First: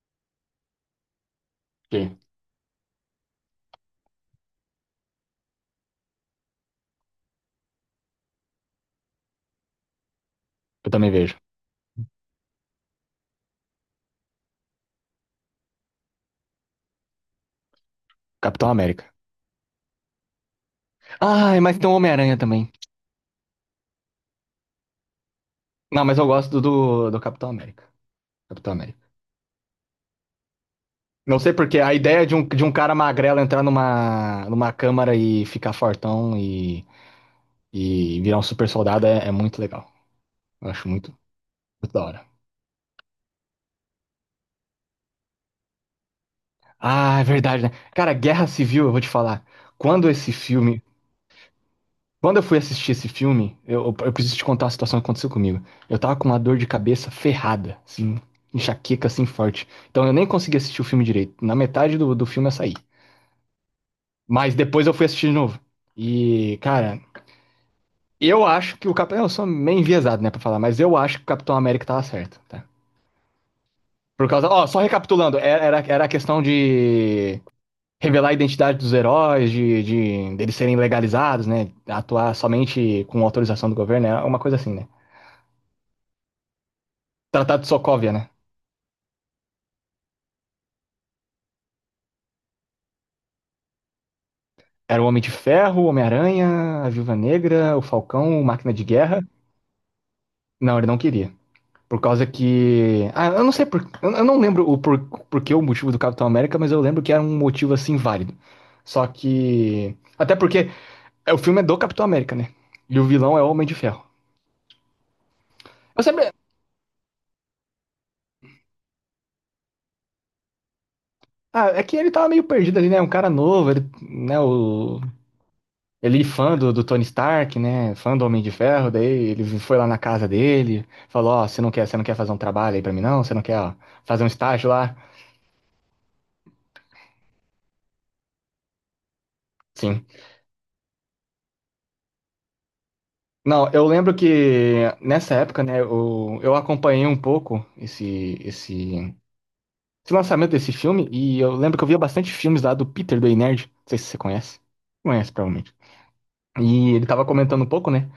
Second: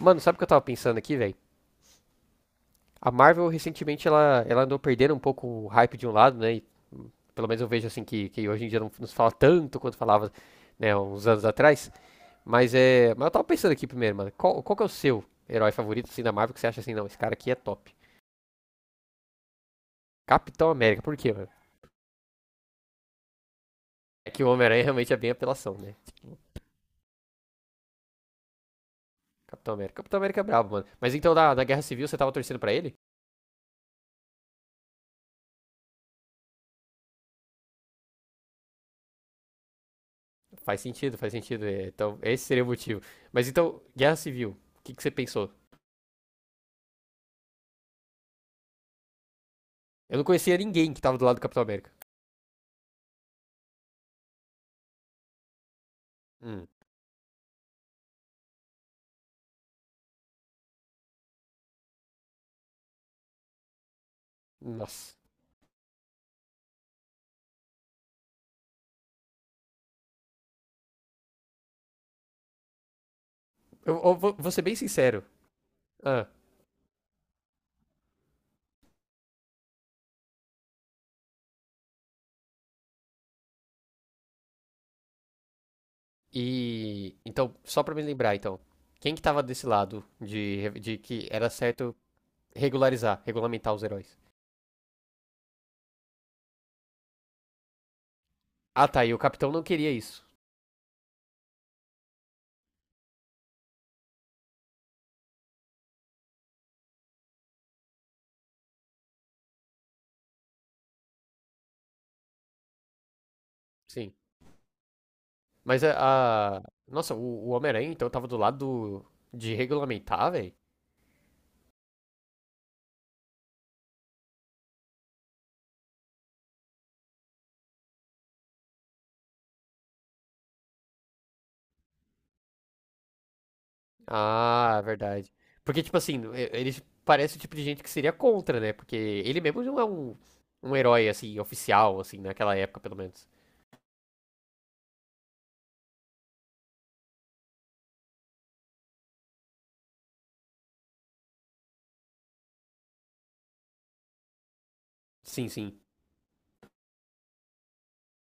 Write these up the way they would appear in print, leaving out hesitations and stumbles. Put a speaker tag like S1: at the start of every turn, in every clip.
S1: Mano, sabe o que eu tava pensando aqui, velho?
S2: Sim,
S1: A Marvel recentemente ela andou perdendo um pouco o hype de um lado, né? Pelo menos eu vejo assim que hoje em dia não nos fala tanto quanto falava,
S2: eu
S1: né,
S2: também
S1: uns
S2: vejo.
S1: anos atrás. Mas é. Mas eu tava pensando aqui primeiro, mano. Qual que é o seu herói favorito assim, da Marvel, que você acha assim, não, esse cara aqui é top?
S2: Capitão América.
S1: Capitão América, por quê, mano?
S2: Ah, mas tem o Homem-Aranha também.
S1: É que o Homem-Aranha realmente é bem apelação, né?
S2: Não, mas eu gosto do Capitão América. Capitão América.
S1: Capitão América. Capitão América é brabo, mano. Mas então
S2: Não sei
S1: na
S2: porque
S1: Guerra
S2: a
S1: Civil você
S2: ideia
S1: tava
S2: de um,
S1: torcendo
S2: de um
S1: pra
S2: cara
S1: ele?
S2: magrelo entrar numa, numa câmara e ficar fortão e virar um super soldado é muito legal. Eu
S1: Faz
S2: acho muito,
S1: sentido, faz sentido.
S2: muito da
S1: Então,
S2: hora.
S1: esse seria o motivo. Mas então, Guerra Civil, o que que você pensou?
S2: Ah, é verdade, né? Cara, Guerra Civil, eu vou te falar. Quando
S1: Eu não
S2: esse
S1: conhecia
S2: filme
S1: ninguém que tava do lado do Capitão América.
S2: Quando eu fui assistir esse filme, eu preciso te contar a situação que aconteceu comigo. Eu tava com uma dor de
S1: Hum.
S2: cabeça ferrada, assim, enxaqueca, assim, forte. Então eu nem consegui assistir o filme direito. Na metade do filme eu saí. Mas depois eu fui
S1: Nossa.
S2: assistir de novo. E, cara, eu acho que o Capitão. Eu sou meio enviesado, né, pra falar, mas eu acho que o Capitão América tava certo, tá?
S1: Eu, eu
S2: Por
S1: vou, vou
S2: causa.
S1: ser
S2: Ó,
S1: bem
S2: só
S1: sincero.
S2: recapitulando, era a
S1: Ah,
S2: questão de revelar a identidade dos heróis, de deles serem legalizados, né? Atuar somente com autorização do governo, é uma coisa assim, né?
S1: Então,
S2: Tratado de
S1: só pra me
S2: Sokovia,
S1: lembrar,
S2: né?
S1: então. Quem que tava desse lado de que era certo regularizar, regulamentar os heróis?
S2: Era o Homem de Ferro, o Homem-Aranha, a Viúva Negra, o Falcão, o Máquina
S1: Ah,
S2: de
S1: tá. E o
S2: Guerra.
S1: Capitão não queria isso.
S2: Não, ele não queria. Por causa que. Ah, eu não sei por. Eu não lembro o por... porquê o motivo do Capitão América, mas eu lembro que era um motivo assim válido. Só que. Até porque é, o filme é do Capitão América, né? E o vilão é o Homem de Ferro.
S1: Sim.
S2: Eu sempre.
S1: Nossa, o Homem-Aranha, então, tava do lado do- de regulamentar, velho?
S2: Ah, é que ele tava meio perdido ali, né? Um cara novo, ele, né? O Ele fã do Tony Stark, né? Fã do Homem de Ferro, daí ele foi lá na casa dele, falou, ó, você não quer fazer um trabalho aí pra mim, não? Você não quer, ó, fazer um estágio
S1: Ah,
S2: lá?
S1: verdade. Porque, tipo assim, ele parece o tipo de gente que seria contra, né? Porque ele mesmo não é
S2: Sim.
S1: um, um herói, assim, oficial, assim, naquela época, pelo menos.
S2: Não, eu lembro que nessa época, né, eu acompanhei um pouco esse, esse lançamento desse filme, e eu lembro que eu via bastante filmes lá do Peter, do Ei Nerd. Não sei se você conhece. Conhece,
S1: Sim,
S2: provavelmente.
S1: sim.
S2: E ele tava comentando um pouco, né?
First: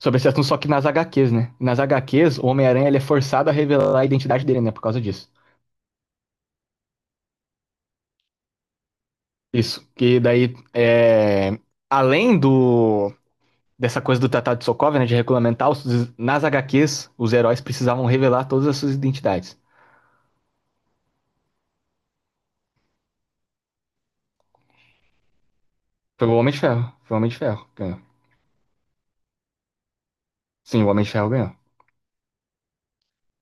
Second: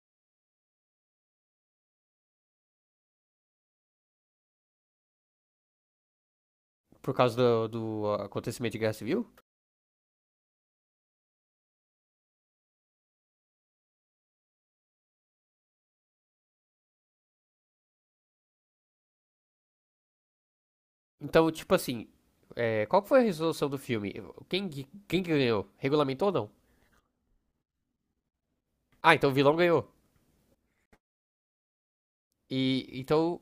S2: Sobre esse assunto, só que nas HQs, né? Nas HQs, o Homem-Aranha ele é forçado a revelar a identidade dele, né? Por causa disso.
S1: Por causa do acontecimento de Guerra Civil.
S2: Isso, que daí, é, além do dessa coisa do Tratado de Sokovia, né, de regulamentar, nas HQs, os heróis precisavam revelar todas as suas identidades.
S1: Então, tipo assim, é, qual que foi a resolução do filme? Quem, quem que ganhou?
S2: Foi
S1: Regulamentou ou
S2: o
S1: não?
S2: Homem de Ferro, foi o Homem de Ferro que ganhou.
S1: Ah, então o vilão ganhou.
S2: Sim, o Homem de Ferro ganhou.
S1: E, então,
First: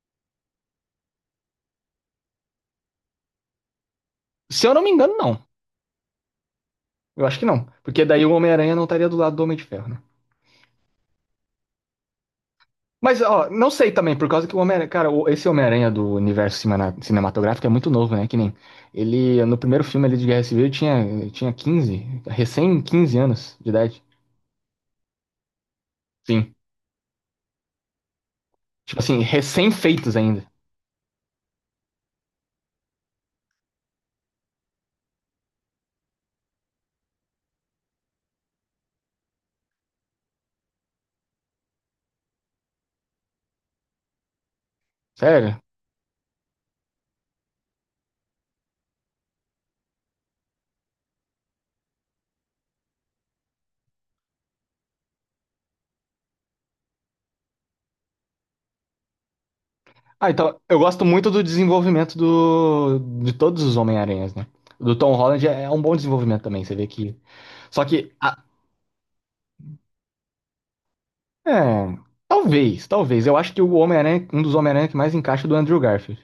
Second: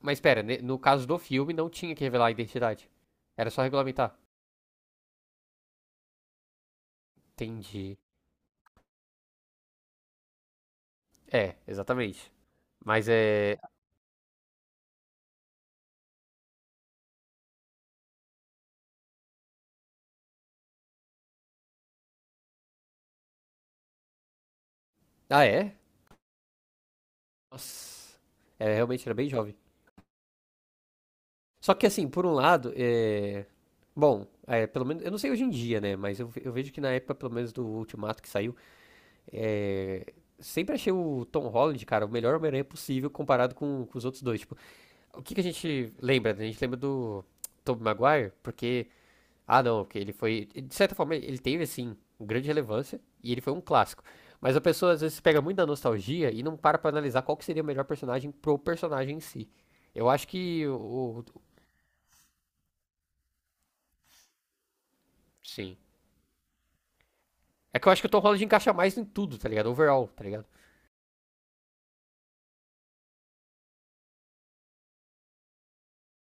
S1: mas pera, no caso do filme não tinha que revelar a identidade. Era só regulamentar.
S2: Se eu não me engano, não. Eu acho que não,
S1: Entendi.
S2: porque daí o Homem-Aranha não estaria do lado do Homem de Ferro, né?
S1: É, exatamente. Mas
S2: Mas, ó,
S1: é.
S2: não sei também, por causa que o Homem-Aranha, cara, esse Homem-Aranha do universo cinematográfico é muito novo, né? Que nem ele, no primeiro filme ali de Guerra Civil, ele tinha 15 recém 15 anos de idade.
S1: Ah, é?
S2: Sim.
S1: Nossa. É,
S2: Tipo
S1: realmente era
S2: assim,
S1: bem jovem.
S2: recém-feitos ainda.
S1: Só que assim, por um lado, é... Bom, é, pelo menos, eu não sei hoje em dia, né? Mas eu, eu vejo que na época, pelo menos do Ultimato que saiu, é, sempre achei o Tom Holland, cara, o melhor Homem-Aranha possível comparado com os outros dois. Tipo, o que que a
S2: Sério?
S1: gente lembra? Né? A gente lembra do Tobey Maguire, porque... Ah, não, porque ele foi. De certa forma, ele teve, assim, um grande relevância e ele foi um clássico. Mas a pessoa às vezes pega muito da nostalgia e não para pra analisar qual que seria o melhor personagem pro personagem em si. Eu acho
S2: Ah, então,
S1: que
S2: eu gosto muito do desenvolvimento de todos os Homem-Aranhas, né? O Do Tom Holland é
S1: Sim.
S2: um bom desenvolvimento também, você vê que.
S1: É
S2: Só
S1: que eu acho que o
S2: que.
S1: Tom Holland encaixa mais em tudo, tá ligado? Overall, tá ligado?
S2: É. Talvez, talvez. Eu acho que o Homem-Aranha, um dos Homem-Aranha que mais encaixa é o do Andrew Garfield.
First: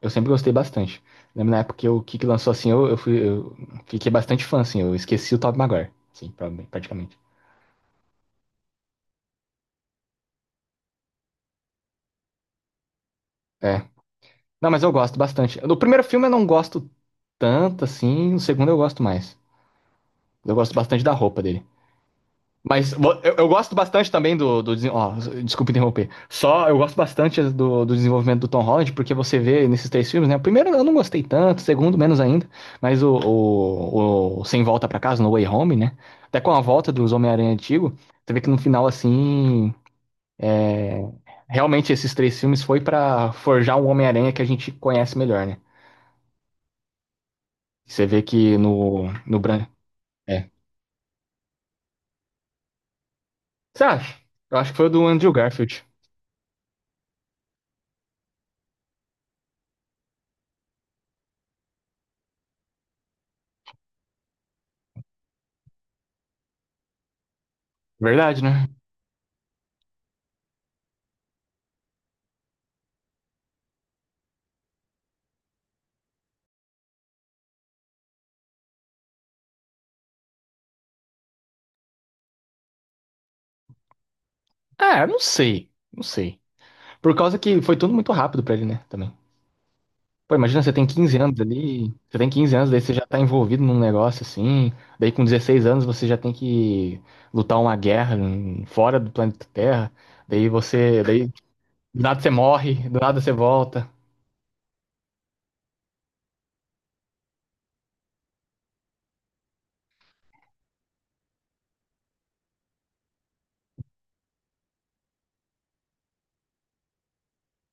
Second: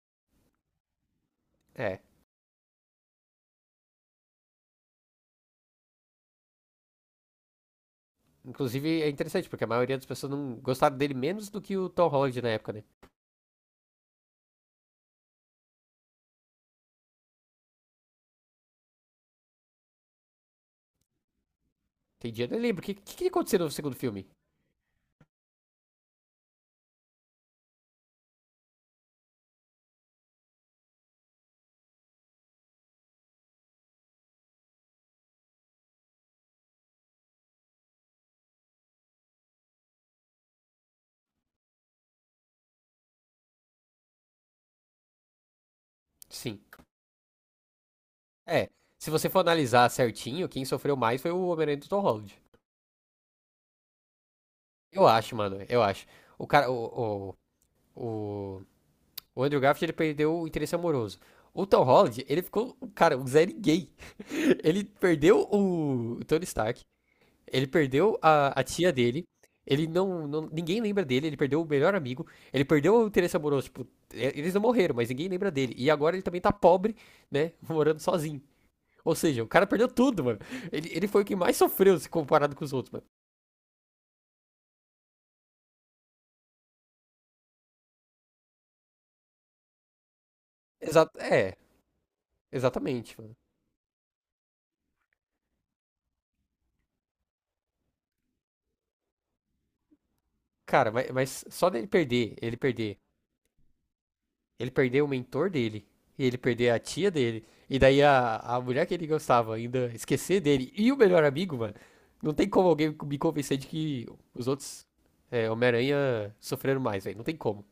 S2: Eu sempre gostei bastante. Lembro na época que
S1: É.
S2: o Kiki lançou assim, eu fiquei bastante fã, assim. Eu esqueci o Tobey Maguire, assim, praticamente.
S1: Inclusive é interessante, porque a maioria das pessoas não gostaram dele menos do que o Tom Holland na época, né?
S2: É. Não, mas eu gosto bastante. No primeiro filme eu não gosto tanto, assim. No segundo eu gosto mais. Eu gosto bastante da roupa dele.
S1: Tem dia, eu nem lembro. O
S2: Mas
S1: que, que, que
S2: eu
S1: aconteceu no
S2: gosto
S1: segundo
S2: bastante
S1: filme?
S2: também ó, desculpa interromper. Só eu gosto bastante do desenvolvimento do Tom Holland, porque você vê nesses três filmes, né? O primeiro eu não gostei tanto, o segundo menos ainda, mas o Sem Volta pra Casa, No Way Home, né? Até com a volta dos Homem-Aranha antigo, você vê que no final, assim, realmente esses três filmes foi pra forjar um Homem-Aranha que a gente conhece melhor, né?
S1: Sim.
S2: Você vê que
S1: É. Se
S2: no,
S1: você
S2: no
S1: for
S2: Bran...
S1: analisar certinho,
S2: É.
S1: quem sofreu mais foi o Homem-Aranha do Tom Holland.
S2: Você acha? Eu acho que foi o
S1: Eu
S2: do Andrew
S1: acho, mano, eu
S2: Garfield.
S1: acho. O cara, o, o, o Andrew Garfield, ele perdeu o interesse amoroso. O Tom Holland, ele ficou, cara, o zé gay. Ele perdeu o Tony Stark, ele perdeu
S2: Verdade,
S1: a
S2: né?
S1: tia dele, ele ninguém lembra dele, ele perdeu o melhor amigo, ele perdeu o interesse amoroso, tipo, eles não morreram, mas ninguém lembra dele. E agora ele também tá pobre, né, morando sozinho. Ou seja, o cara perdeu tudo, mano. Ele foi o que mais sofreu se comparado com os outros, mano.
S2: Ah, eu não sei. Não sei. Por causa que foi tudo muito rápido pra ele, né? Também. Pô, imagina, você tem
S1: Exa
S2: 15 anos
S1: é,
S2: ali, você tem 15 anos, daí você já
S1: exatamente,
S2: tá
S1: mano.
S2: envolvido num negócio assim, daí com 16 anos você já tem que lutar uma guerra fora do planeta Terra, daí
S1: Cara,
S2: você,
S1: mas,
S2: daí
S1: mas só dele
S2: do nada você
S1: perder,
S2: morre, do nada você volta.
S1: ele perder o mentor dele, e ele perder a tia dele, e daí a mulher que ele gostava ainda esquecer dele e o melhor amigo, mano. Não tem como alguém me convencer de que os outros Homem-Aranha sofreram mais, velho. Não tem como.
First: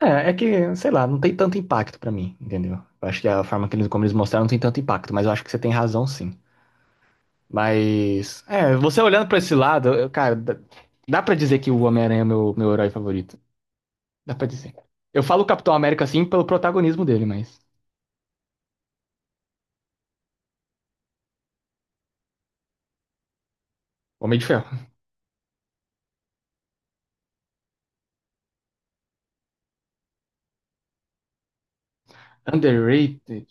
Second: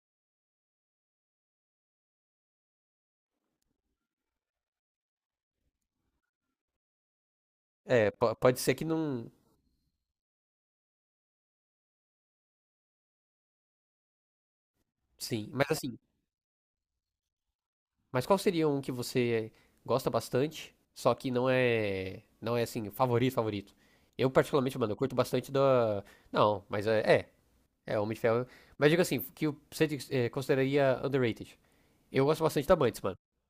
S2: É, é que, sei lá, não tem tanto impacto pra mim, entendeu? Eu acho que a forma que eles, como eles mostraram não tem tanto impacto, mas eu acho que você tem razão sim.
S1: É,
S2: Mas,
S1: pode
S2: é,
S1: ser que
S2: você olhando
S1: não.
S2: pra esse lado, cara, dá pra dizer que o Homem-Aranha é meu, herói favorito. Dá pra dizer. Eu falo
S1: Sim, mas
S2: Capitão
S1: assim,
S2: América assim pelo protagonismo dele, mas.
S1: mas qual seria um que você gosta bastante, só que não é. Não é assim, favorito, favorito? Eu,
S2: Homem de
S1: particularmente,
S2: Ferro.
S1: mano, eu curto bastante da. Não, é, Homem de Ferro. Mas digo assim, que você consideraria underrated. Eu gosto bastante da Mantis, mano.
S2: Underrated.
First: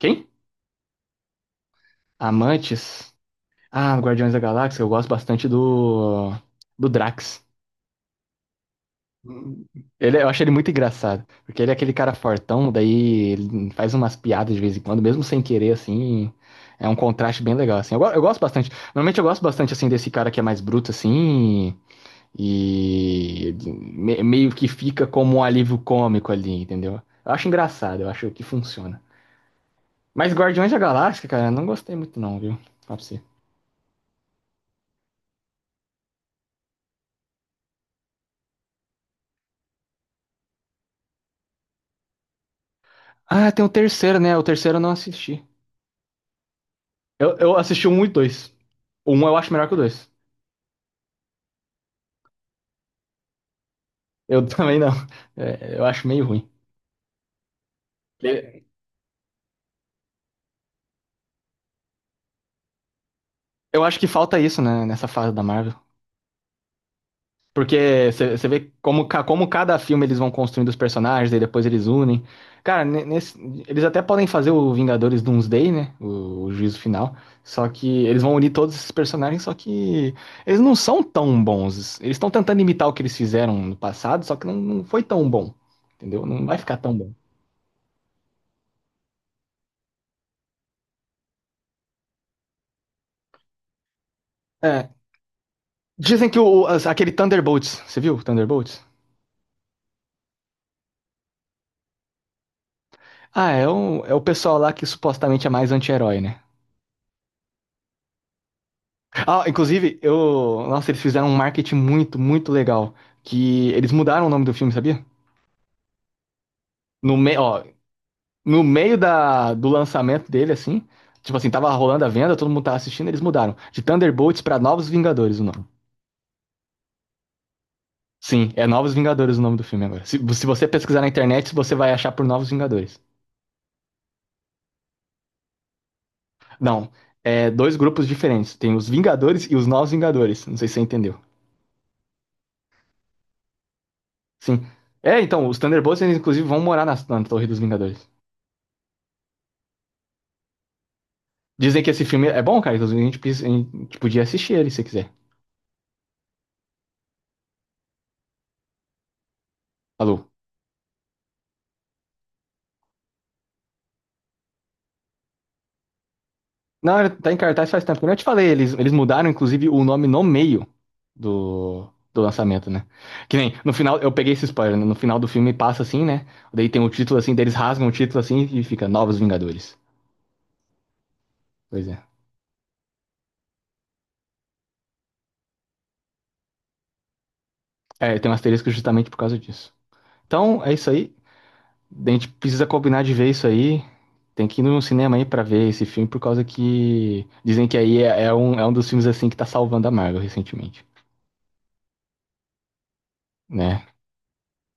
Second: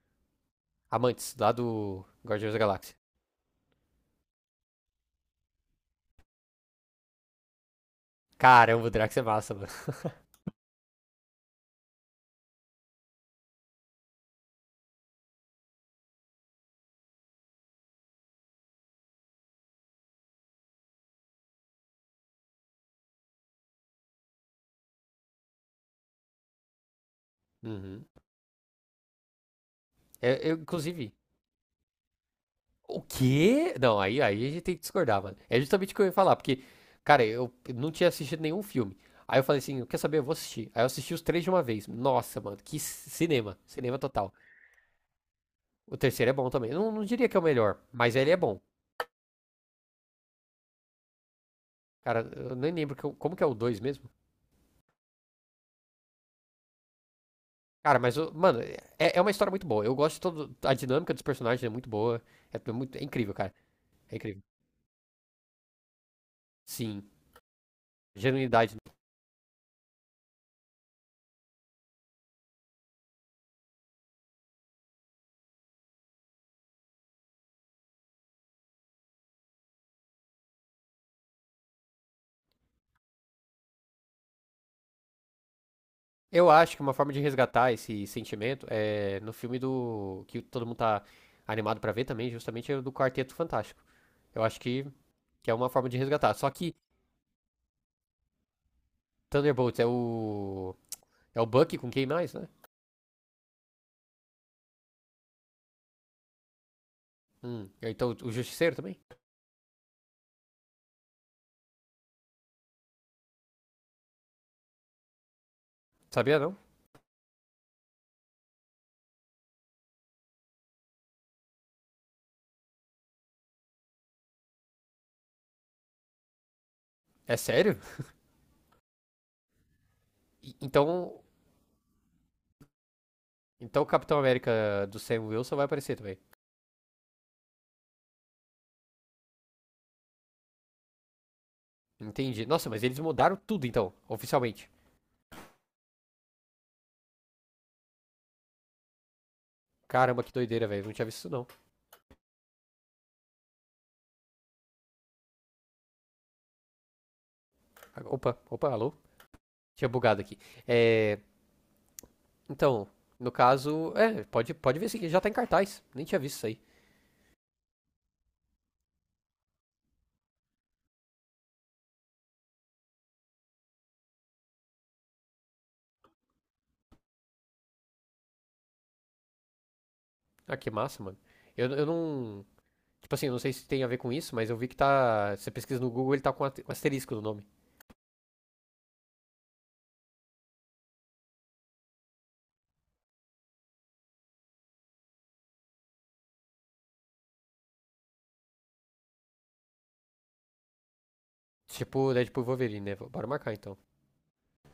S2: Quem?
S1: Amantes, lá do Guardiões da Galáxia.
S2: Amantes. Ah, Guardiões da Galáxia, eu gosto bastante do Drax.
S1: Caramba, o Drax é massa, mano.
S2: Ele, eu acho ele muito engraçado, porque ele é aquele cara fortão, daí ele faz umas piadas de vez em quando, mesmo sem querer, assim, é um contraste bem legal, assim. Eu gosto bastante, normalmente eu gosto bastante, assim, desse cara que é mais bruto, assim, E meio que fica como um alívio cômico ali, entendeu? Eu acho engraçado,
S1: Uhum.
S2: eu acho que funciona. Mas Guardiões da
S1: Inclusive.
S2: Galáxia, cara, eu não gostei muito não, viu? Fala pra
S1: O
S2: você.
S1: quê? Não, aí a gente tem que discordar, mano. É justamente o que eu ia falar, porque, cara, eu não tinha assistido nenhum filme. Aí eu falei assim, quer saber? Eu vou assistir. Aí eu assisti os três de uma vez. Nossa, mano, que
S2: Ah,
S1: cinema.
S2: tem o
S1: Cinema
S2: terceiro,
S1: total.
S2: né? O terceiro eu não assisti.
S1: O terceiro é bom também. Eu não diria que
S2: Eu,
S1: é o
S2: eu
S1: melhor,
S2: assisti o um e o
S1: mas ele é
S2: dois.
S1: bom.
S2: O um eu acho melhor que o dois.
S1: Cara, eu nem lembro que como que é o dois mesmo.
S2: Eu também não. É, eu acho meio ruim.
S1: Cara, mano, é uma história muito boa. Eu gosto de todo. A dinâmica dos personagens é muito boa. É, muito, é incrível, cara.
S2: Eu acho que
S1: É
S2: falta
S1: incrível.
S2: isso, né, nessa fase da Marvel.
S1: Sim,
S2: Porque você vê
S1: genuinidade.
S2: como, como cada filme eles vão construindo os personagens, aí depois eles unem. Cara, eles até podem fazer o Vingadores Doomsday, né? O juízo final. Só que eles vão unir todos esses personagens, só que eles não são tão bons. Eles estão tentando imitar o que eles fizeram no passado, só que não foi tão bom. Entendeu? Não
S1: Eu
S2: vai
S1: acho
S2: ficar
S1: que uma
S2: tão bom.
S1: forma de resgatar esse sentimento é no filme do. Que todo mundo tá animado pra ver também, justamente é o do Quarteto Fantástico. Eu acho
S2: É,
S1: que é uma forma de
S2: dizem
S1: resgatar.
S2: que
S1: Só que
S2: aquele Thunderbolts, você viu o Thunderbolts?
S1: Thunderbolts é o. É o Bucky com quem mais, né?
S2: Ah, é o pessoal lá que supostamente é mais anti-herói, né?
S1: É, então o Justiceiro também?
S2: Ah, inclusive, eu. Nossa, eles fizeram um marketing muito, muito legal. Que eles mudaram o nome do filme, sabia?
S1: Sabia não?
S2: No meio, ó, no meio do lançamento dele, assim. Tipo assim, tava rolando a venda, todo mundo tava assistindo, eles mudaram. De Thunderbolts pra Novos Vingadores o nome.
S1: É sério?
S2: Sim, é Novos Vingadores o nome do filme agora. Se você pesquisar na
S1: Então.
S2: internet, você vai achar por Novos Vingadores.
S1: Então o Capitão América do Sam Wilson vai aparecer também.
S2: Não, é dois grupos diferentes. Tem os Vingadores e os Novos Vingadores. Não sei se você entendeu.
S1: Entendi. Nossa, mas eles mudaram tudo então,
S2: Sim.
S1: oficialmente.
S2: É, então, os Thunderbolts, eles, inclusive, vão morar na Torre dos Vingadores.
S1: Caramba, que doideira, velho. Não tinha visto isso não.
S2: Dizem que esse filme é bom, cara. Inclusive, a gente podia assistir ele se quiser.
S1: Opa, opa, alô? Tinha bugado
S2: Alô?
S1: aqui. É. Então, no caso. É, pode, pode ver sim, já tá em cartaz. Nem tinha visto isso aí.
S2: Não, ele tá em cartaz faz tempo. Como eu te falei, eles mudaram, inclusive, o nome no meio do, do lançamento, né? Que nem, no final, eu peguei esse spoiler, né? No final do filme passa assim, né? Daí tem o título assim, daí eles rasgam o título assim e fica Novos Vingadores.
S1: Ah, que massa, mano. Eu
S2: Pois é.
S1: não. Tipo assim, não sei se tem a ver com isso, mas eu vi que tá. Você pesquisa no Google, ele tá com asterisco no nome.
S2: É, tem um asterisco justamente por causa disso. Então, é isso aí. A gente precisa combinar de ver isso aí. Tem que ir no cinema aí pra ver esse filme, por causa que dizem que aí é um dos filmes assim que tá salvando a Marvel recentemente,
S1: Tipo, Deadpool e Wolverine, né? Bora marcar então.
S2: né?